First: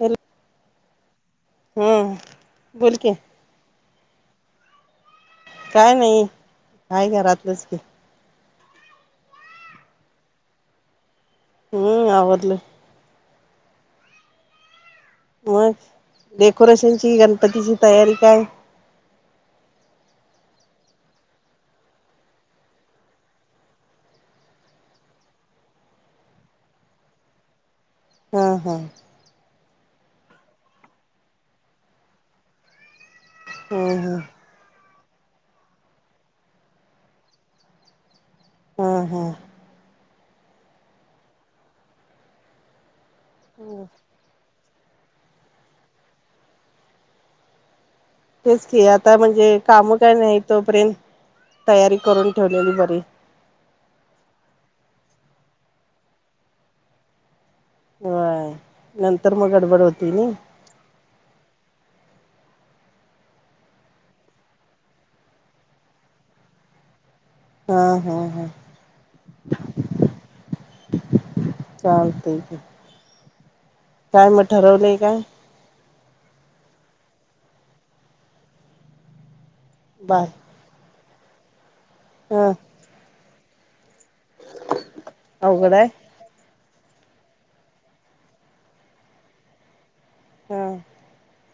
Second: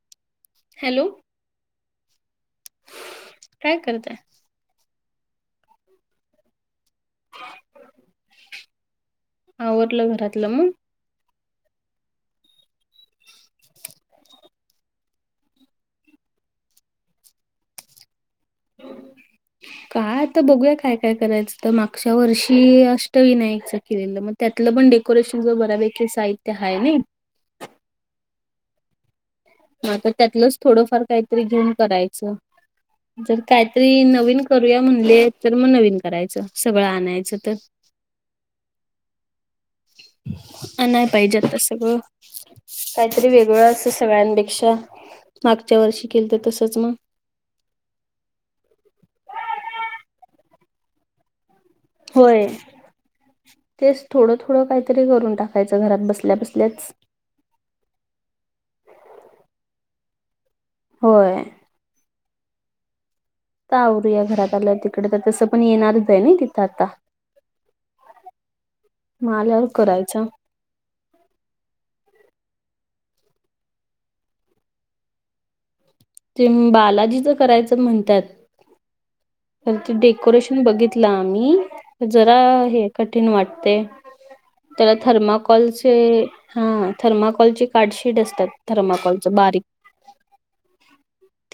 Hello hello अं बोलकी. काय करताय? काय नाही काय घरातलच की. आवरलं घरातल मग. हम्म आवरलं. मग डेकोरेशनची गणपतीची तयारी काय. [inaudible] काय आता बघूया काय काय करायचं. तर मागच्या वर्षी अष्टविनायकचं केलेलं मग. त्यातलं पण डेकोरेशनच बऱ्यापैकी साहित्य हाय नी. हा हा. हा तर त्यातलंच थोडंफार काहीतरी घेऊन करायचं. जर हम्म काहीतरी हम्म नवीन. करूया म्हणले, तर नवीन करायचं सगळं आणायचं तर. हा हा. आणाय पाहिजेत आता सगळं. काहीतरी वेगळं अस सगळं डे अशा मागच्या वर्षी केलं तसंच मग. तेच की आता म्हणजे, काम काय नाही तोपर्यंत तयारी करून होय ठेवलेली बरी. तेच थोडं थोडं काहीतरी करून टाकायचं. घरात बसल्या बसल्याच. ह नंतर मग गडबड होती नी. व्हयं. तर आवरूया घरात आलं. तिकडे तर तसं पण येणारच आहे ना तिथं आता. हा हा हा. मग आल्यावर करायचं चालते की, काय मग ठरवलंय काय. ते बालाजीच करायचं म्हणतात. तर ते बाय डेकोरेशन. बघितलं आम्ही जरा हा हे कठीण वाटते. त्याला अवघड आहे थर्माकॉलचे. हा थर्माकॉलची कार्डशीट असतात. थर्माकॉलचे बारीक. हा.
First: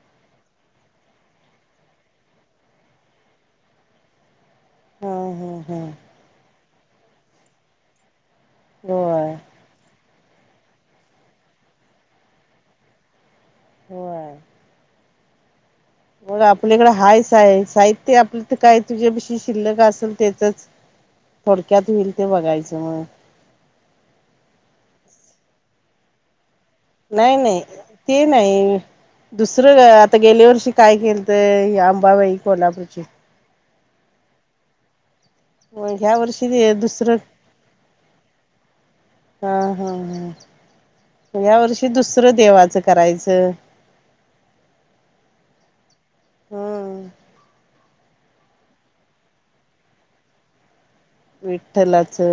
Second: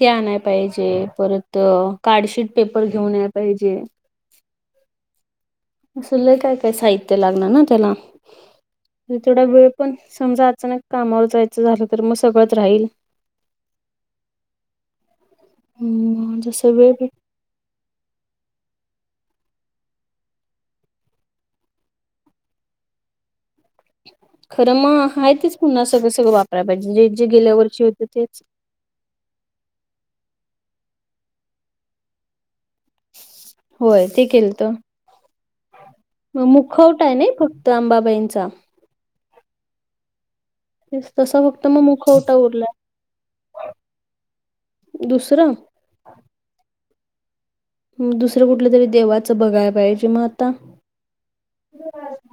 ते आणाय पाहिजे. परत कार्डशीट पेपर घेऊन याला पाहिजे. हा हा हा. असं लै काय काय साहित्य लागणार. ना त्याला आणि होय थोडा वेळ पण. समजा अचानक कामावर जायचं झालं, तर मग सगळंच राहील. व्हय. [inaudible] मग जसं आपल्या इकडं वेळ हाय सा आहे. साहित्य आपलं तर काय तुझ्यापाशी शिल्लक असेल त्यांचंच. थोडक्यात होईल ते बघायचं. खरं मग आहे तेच पुन्हा सगळं सगळं वापरायला. पाहिजेे जे नाही गेल्या नाही वर्षी होते तेच. [unintelligible] दुसरं काय आता गेल्या वर्षी काय केलंत. अंबाबाई कोल्हापूरची. होय ते केलंत. मग ह्या तर वर्षी मुखवट आहे दुसरं ना फक्त अंबाबाईंनचा. हा हा हा. तसा या फक्त मग वर्षी मुखवटा दुसरं उरलाय. देवाचं करायचं. दुसरं. हम्म मग दुसरं कुठलं तरी देवाचं बघायला पाहिजे मगं आता. विठ्ठलाचं.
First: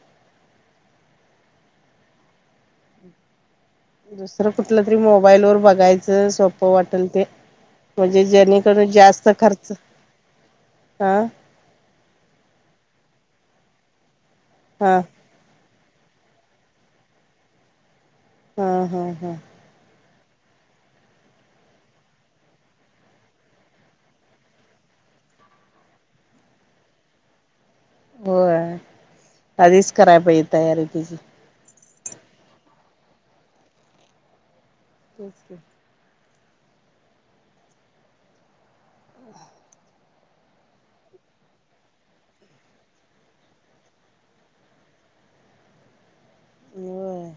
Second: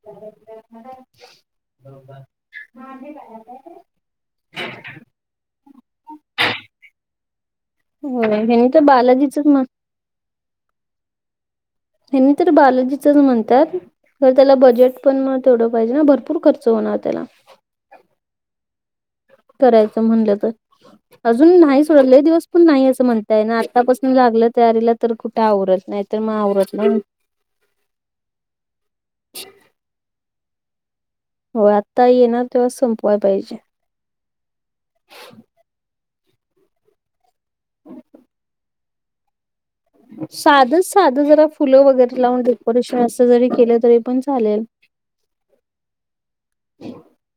[unintelligible] दुसरं कुठलं तरी मोबाईल वर बघायचं. सोप वाटल ते. म्हणजे होय ह्यांनी तर जेनीकरून जास्त बालाजीचच म्हण खर्च हां. हेनी तर बालजीच म्हणत्यात. खरं त्याला हा बजेट पण मग. तेवढं पाहिजे ना, भरपूर खर्च होणार त्याला. हा हा हा. करायचं म्हणलं तर. अजून नाही सोडा लय दिवस पण नाही असं म्हणता येणार. आत्तापासून लागलं तयारीला तर कुठं आवरल, नाही तर मग आवरत पण होय, आधीच कराय पाहिजे तयारी तीची. होय आत्ता येणार तेव्हाच संपवाय पाहिजे. तेच की. [inaudible] साधं साधं जरा फुलं वगैरे लावून डेकोरेशन असं जरी केलं, तरी पण चालेल. होय.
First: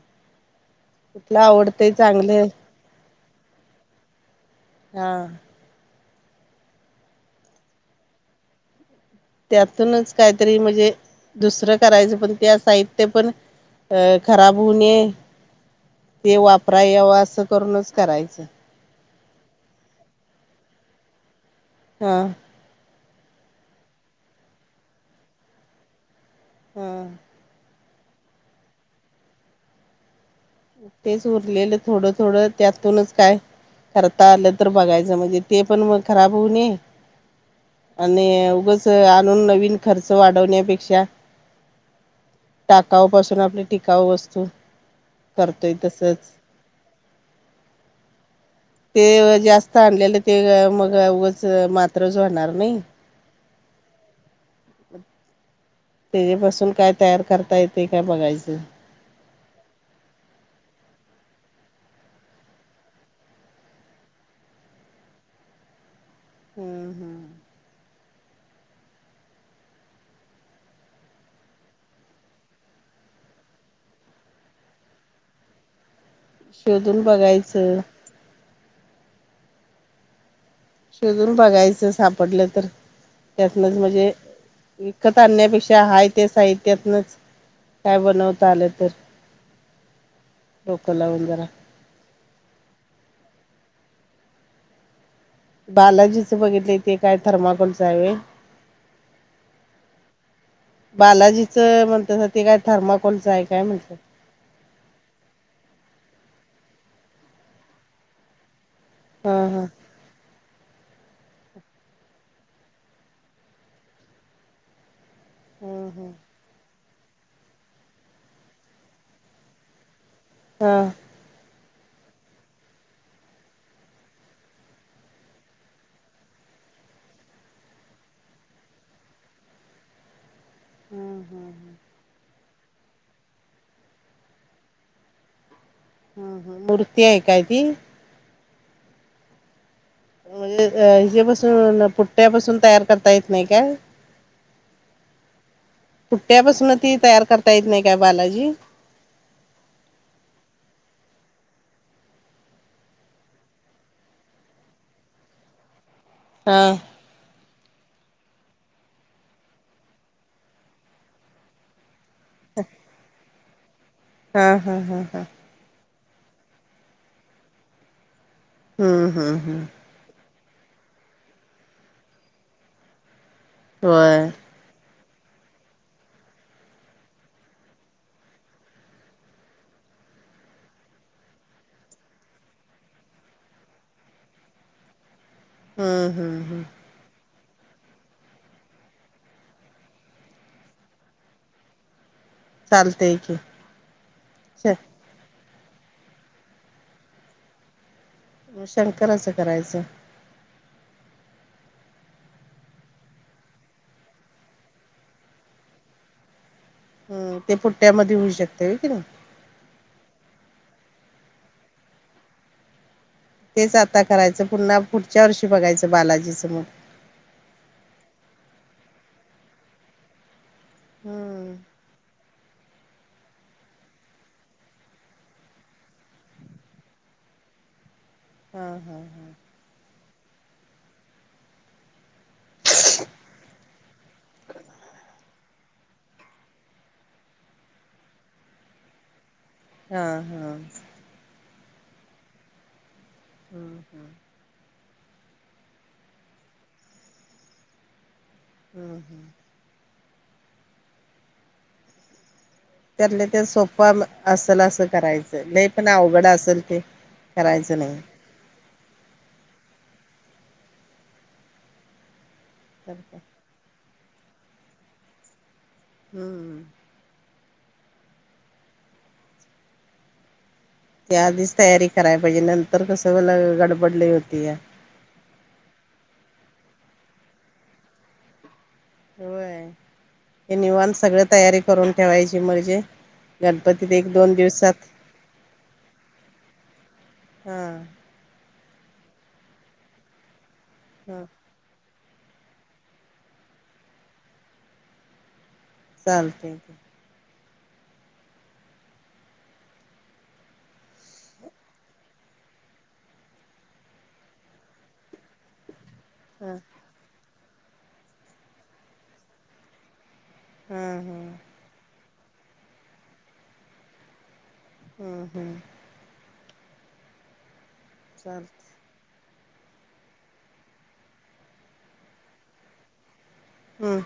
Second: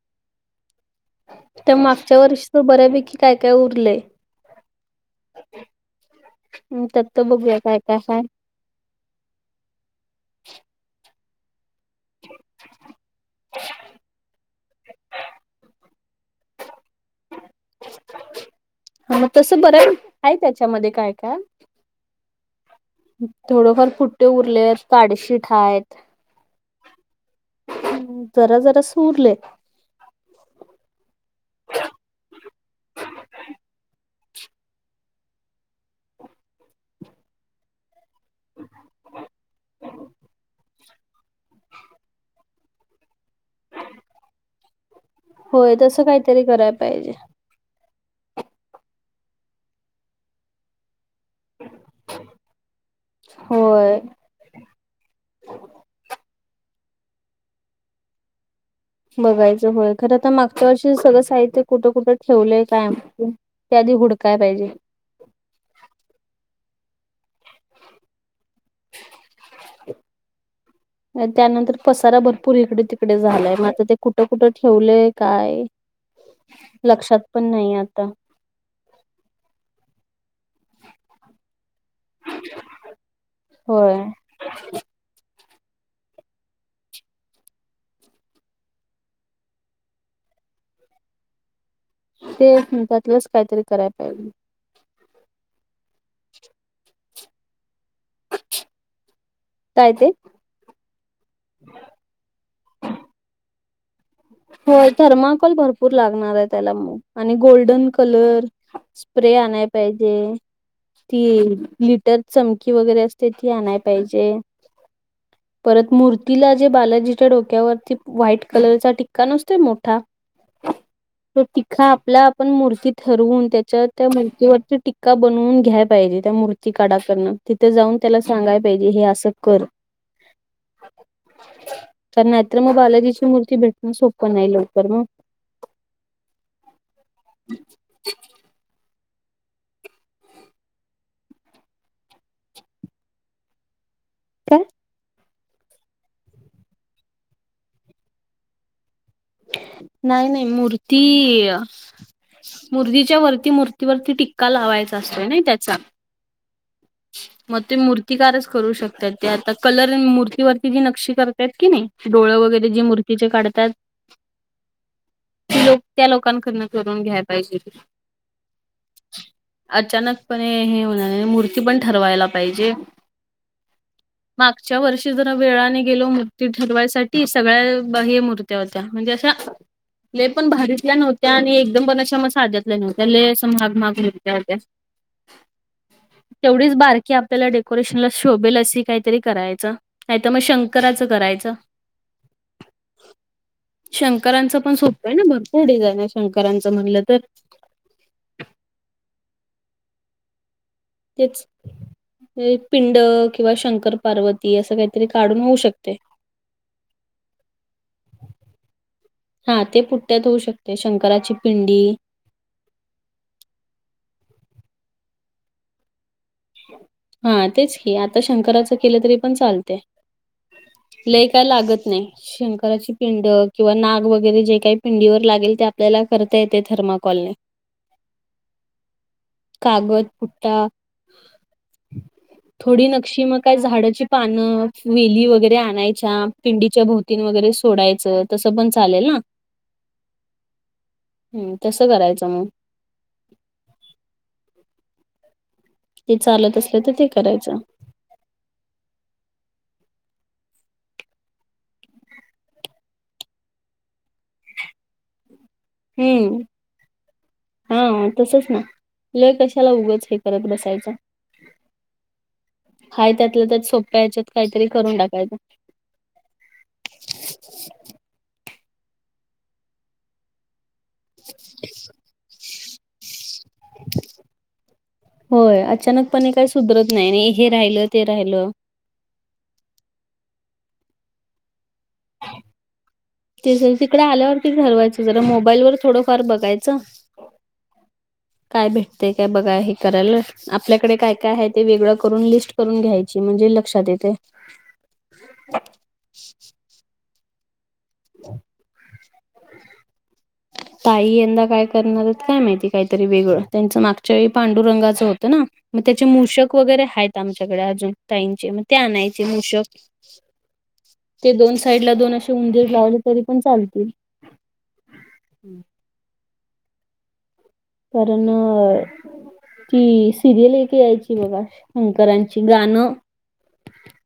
कुठलं त्या आवडतंय मागच्या चांगले वर्षीचं बऱ्यापैकी काय काय उरलंय. हां. म त्यात त बघूया काय काय हाय. त्यातूनच काहीतरी म्हणजे दुसरं करायचं पण त्या साहित्य पण अ खराब होवू नये. ते वापराय यावं, असं करूनच करायचं. मग तसं बऱ्यापैकी हाय त्याच्यामध्ये काय काय. हां. थोडंफार पुट्टे उरलेत, पाडशीट हायत ‌. हां. जरा जरासं उरलंय. तेच उरलेलं थोडं थोडं त्यातूनच काय खता आलं तर बघायचं, म्हणजे ते पण मग खराब होऊ नये. आणि उगच आणून नवीन खर्च वाढवण्यापेक्षा टाकाऊपासून आपली टिकाऊ वस्तू करतोय होय तसं तसच काहीतरी कराय पाहिजे. ते जास्त आणलेलं ते मग उगच मात्रच होणार नाही. होय. तेज्यापासून काय तयार करता येतंय काय बघायचं. बघायचं होय. खरं आता मागच्या वर्षीचं सगळं साहित्य कुठं कुठं ठेवलंय काय माहिती. ते आधी हुडकाय पाहिजे. हा हा. [inaudible] त्यानंतर पसारा भरपूर इकडे तिकडे झालाय, मग आता ते कुठं कुठं ठेवलंय काय शोधून लक्षात पण नाही बघायचं आता. शोधून बघायचं सापडलं तर, त्यातनच होय म्हणजे विकत आणण्यापेक्षा हाय ते साहित्यातनच काय बनवता आलं तर, डोकं लावून जरा. ते एक [unintelligible] दिवस काहीतरी कराय पाहिजे. बालाजीचं बघितलंय, ते काय थर्माकॉलचं हाय व्हय? काय ते? बालाजीचं म्हणतासा ते काय थर्माकॉलचं आहे काय म्हटलं. होय थर्माकॉल भरपूर लागणार आहे त्याला मग आणि गोल्डन कलर स्प्रे हा हा. आणाय पाहिजे. ती लिटर चमकी वगैरे असते, ती आणाय पाहिजे. हा परत हा. मूर्तीला जे बालाजीच्या डोक्यावरती व्हाईट कलरचा टिक्का नसतोय मोठा. हां. तो तिख्खा आपला आपण मूर्ती ठरवून. त्याच्या त्या मूर्तीवरती टिक्का बनवून घ्याय पाहिजे त्या मूर्ती काढा करण, तिथे जाऊन त्याला सांगाय पाहिजे हे असं कर. हं हं हं. कारण नाहीतर मग बालाजीची मूर्ती भेटण सोपं नाही लवकर मग. ह ह मूर्ती आहे काय ती. म्हणजे हजेपसून पुट्ट्यापसून तयार करता येत नाही काय. काय. पुठ्ट्यापसन ती तयार करता येत नाही काय बालाजी. नाही नाही मूर्ती अं. मूर्तीच्या वरती मूर्तीवरती टिक्का लावायचा असतोय ना तेचा. हां. मग ते मूर्तिकारच करू शकतात. ते आता कलर मूर्तीवरती जी नक्षी करतात कणी. डोळं वगैरे जे मूर्तीचे काढतात. हां हां हां हां. ते लोक त्या लोकांकडन करून घ्याय पाहिजे ते. हम्म हम्म हम्म. अचानकपणे हे होणार नाही. मूर्ती पण ठरवायला पाहिजे. व्हयं. मागच्या वर्षी जरा वेळाने गेलो. मूर्ती ठरवायसाठी सगळ्या बा हे मूर्त्या होत्या म्हणजे अशा. लै भारीतल्या नव्हत्या. आणि एकदम पण अशा मग साध्यातल्या नव्हत्या. लै असं महाग महाग होत्या. हम्म हम्. तेवढीच बारकी आप आपल्याला डेकोरेशनला शोभेल अशी काहीतरी करायचं. नाही तर मग शंकराचं करायचं. [inaudible] चालतेय की. शंकरांचं पण सोपं आहे ना, भरपूर डिझाईन आहे शंकरांचं म्हणलं तर. शंकराचं करायचं. तेच. हे पिंड किंवा शंकर पार्वती असं काहीतरी काढून होऊ शकते. [inaudible] हम ते पुट्ट्यामध्ये होऊ शकते होय कणी. हा ते पुट्ट्यात होऊ शकते शंकराची पिंडी. तेच आता करायचं. पुन्हा पुढच्या वर्षी बघायचं बालाजीचं मग. हा तेच की आता शंकराच केलं तरी पण चालते. लै काय हम्म लागत नाही. शंकराची पिंड किंवा नाग वगैरे जे काही पिंडीवर लागेल. ते आपल्याला करता येते थर्माकॉलने. [inaudible] हा हा हा. कागद पुट्टा. थोडी नक्षी मग काय झाडाची पानं वेली वगैरे आणायच्या. पिंडीच्या भोवतीन वगैरे सोडायचं. तसं पण चालेल ना. हा हा. ह तसं करायचं मग. हम्म हं. ते चालत असलं तर ते करायचं. हां हां. त्यातल्या त्यात सोप्प असल असं करायचं. लय पण अवघड असेल ते करायचं नाही. तसच ना, लय कशाला उगच हे करत बसायचं. हा करतात त्यातलं त्यात सोप्या याच्यात काहीतरी करून टाकायचं. हम्म. त्या आधीच तयारी कराय पाहिजे, नंतर कसं होणार गडबड लय होत्या. होय अचानकपणे काही सुधरत नाही आणि हे राहिलं ते राहिलं. होय, हे निवांत सगळं तयारी करून ठेवायची म्हणजे ते जर गणपतीत तिकडं एक दोन आल्यावरती दिवसात ठरवायचं, जरा मोबाईल वर थोडंफार बघायचं. हा काय भेटतंय काय बघा हे करालं, आपल्याकडे काय हा काय हाय ते वेगळं करून लिस्ट करून घ्यायची म्हणजे लक्षात येतंय. चालतंय. [inaudible] ताई यंदा काय करणार हाईत काय माहिती काहीतरी वेगळं. त्यांचं मागच्या वेळी पांडुरंगाचं होतं ना. मग त्याचे मूषक हा वगैरे हायत आमच्याकडे अजून ताईंचे, मग ते आणायचे मूषक. हा ते दोन साईडला दोन असे उंदीर लावले, तरी पण चालतील. हम्म हम्म. कारण चालते की सिरियल एक यायची बघा. शंकरांची गाणं हां.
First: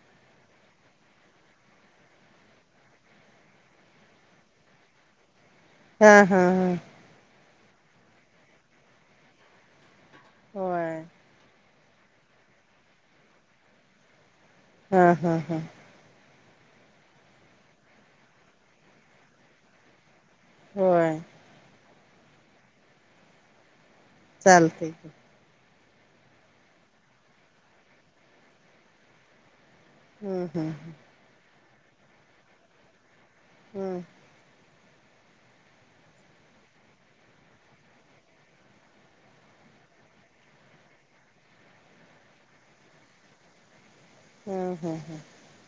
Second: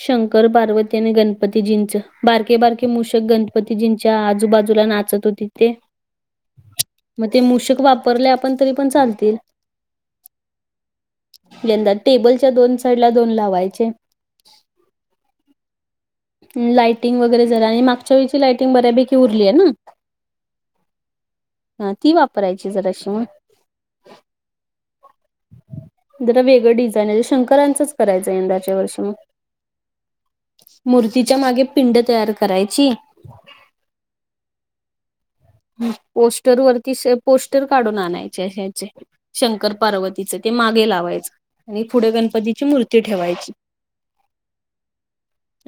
शंकर, पार्वती आणि गणपतीजींचं. बारके बारके मूषक गणपतीजींच्या आजूबाजूला नाच त होती ते. हां हां हां. मग ते मूषक वापरले आपण तरी पण चालतील. होय. यंदा टेबलच्या दोन साईडला दोन लावायचे. हा हा हा. लायटिंग वगैरे जरा आणि मागच्या वेळची लायटिंग बऱ्यापैकी उरली आहे ना. होय. हां ती वापरायची जराशी मग. चालतंय. जरा वेगळं डिझाईन आहे, ते शंकरांचंच करायचं हाय यंदाच्या वर्षी. हं हं. तिच्यामागे पिंड तयार करायची. हम्म. हं पोस्टर वरती [unintelligible] पोस्टर काढून आणायचे ह्याचे. शंकर, पार्वतीचं ते मागे लावायचं आणि पुढे गणपतीची मूर्ती ठेवायची. [inaudible] हां हां.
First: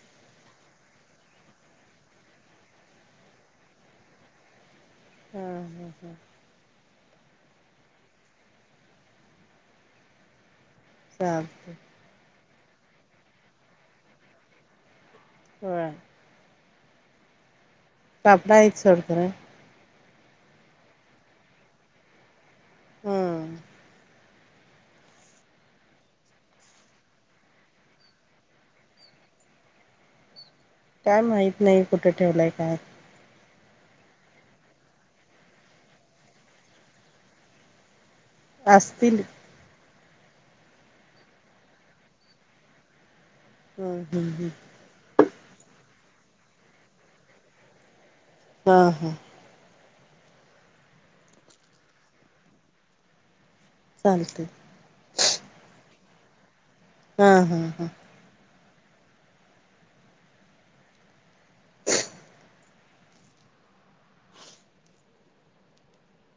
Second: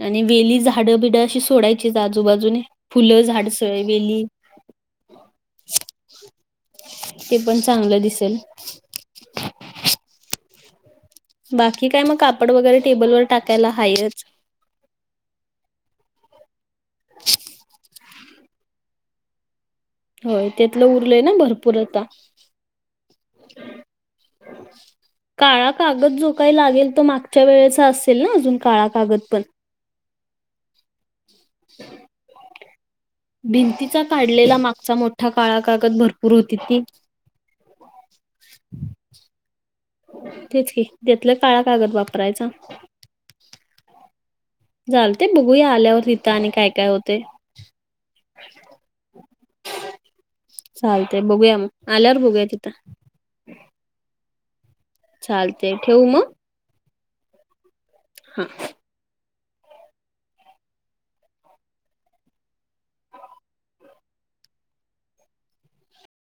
आणि वेली, झाडं बिड अशी सोडायचीच आजूबाजूने, फुलं झाड स वेली. हां हां हां. ते पण चांगलं दिसेल. चालते बाकी काय मग कापड वगैरे टेबलवर टाकायला हायच. होय. [unintelligible] सर खरं. होय त्यातलं उरलंय ना भरपूर आता. हम्म काळा कागद जो काही लागेल तो, मागच्या वेळेचा असेल ना अजून काळा कागद पण. काय माहीत नाही कुठे ठेवलंय काय. भिंतीचा काढलेला मागचा मोठा काळा कागद भरपूर होती ती. असतील. तेच कि त्यातला काळा कागद वापरायचा. हा हा हा. चालते बघूया आल्यावर हिथ आणि काय काय होतंय. हा हा. चालतंय बघूया मग आल्यावर बघूया तिथं. चालतंय. चालतंय ठेवू मग. हा हा हा. हा.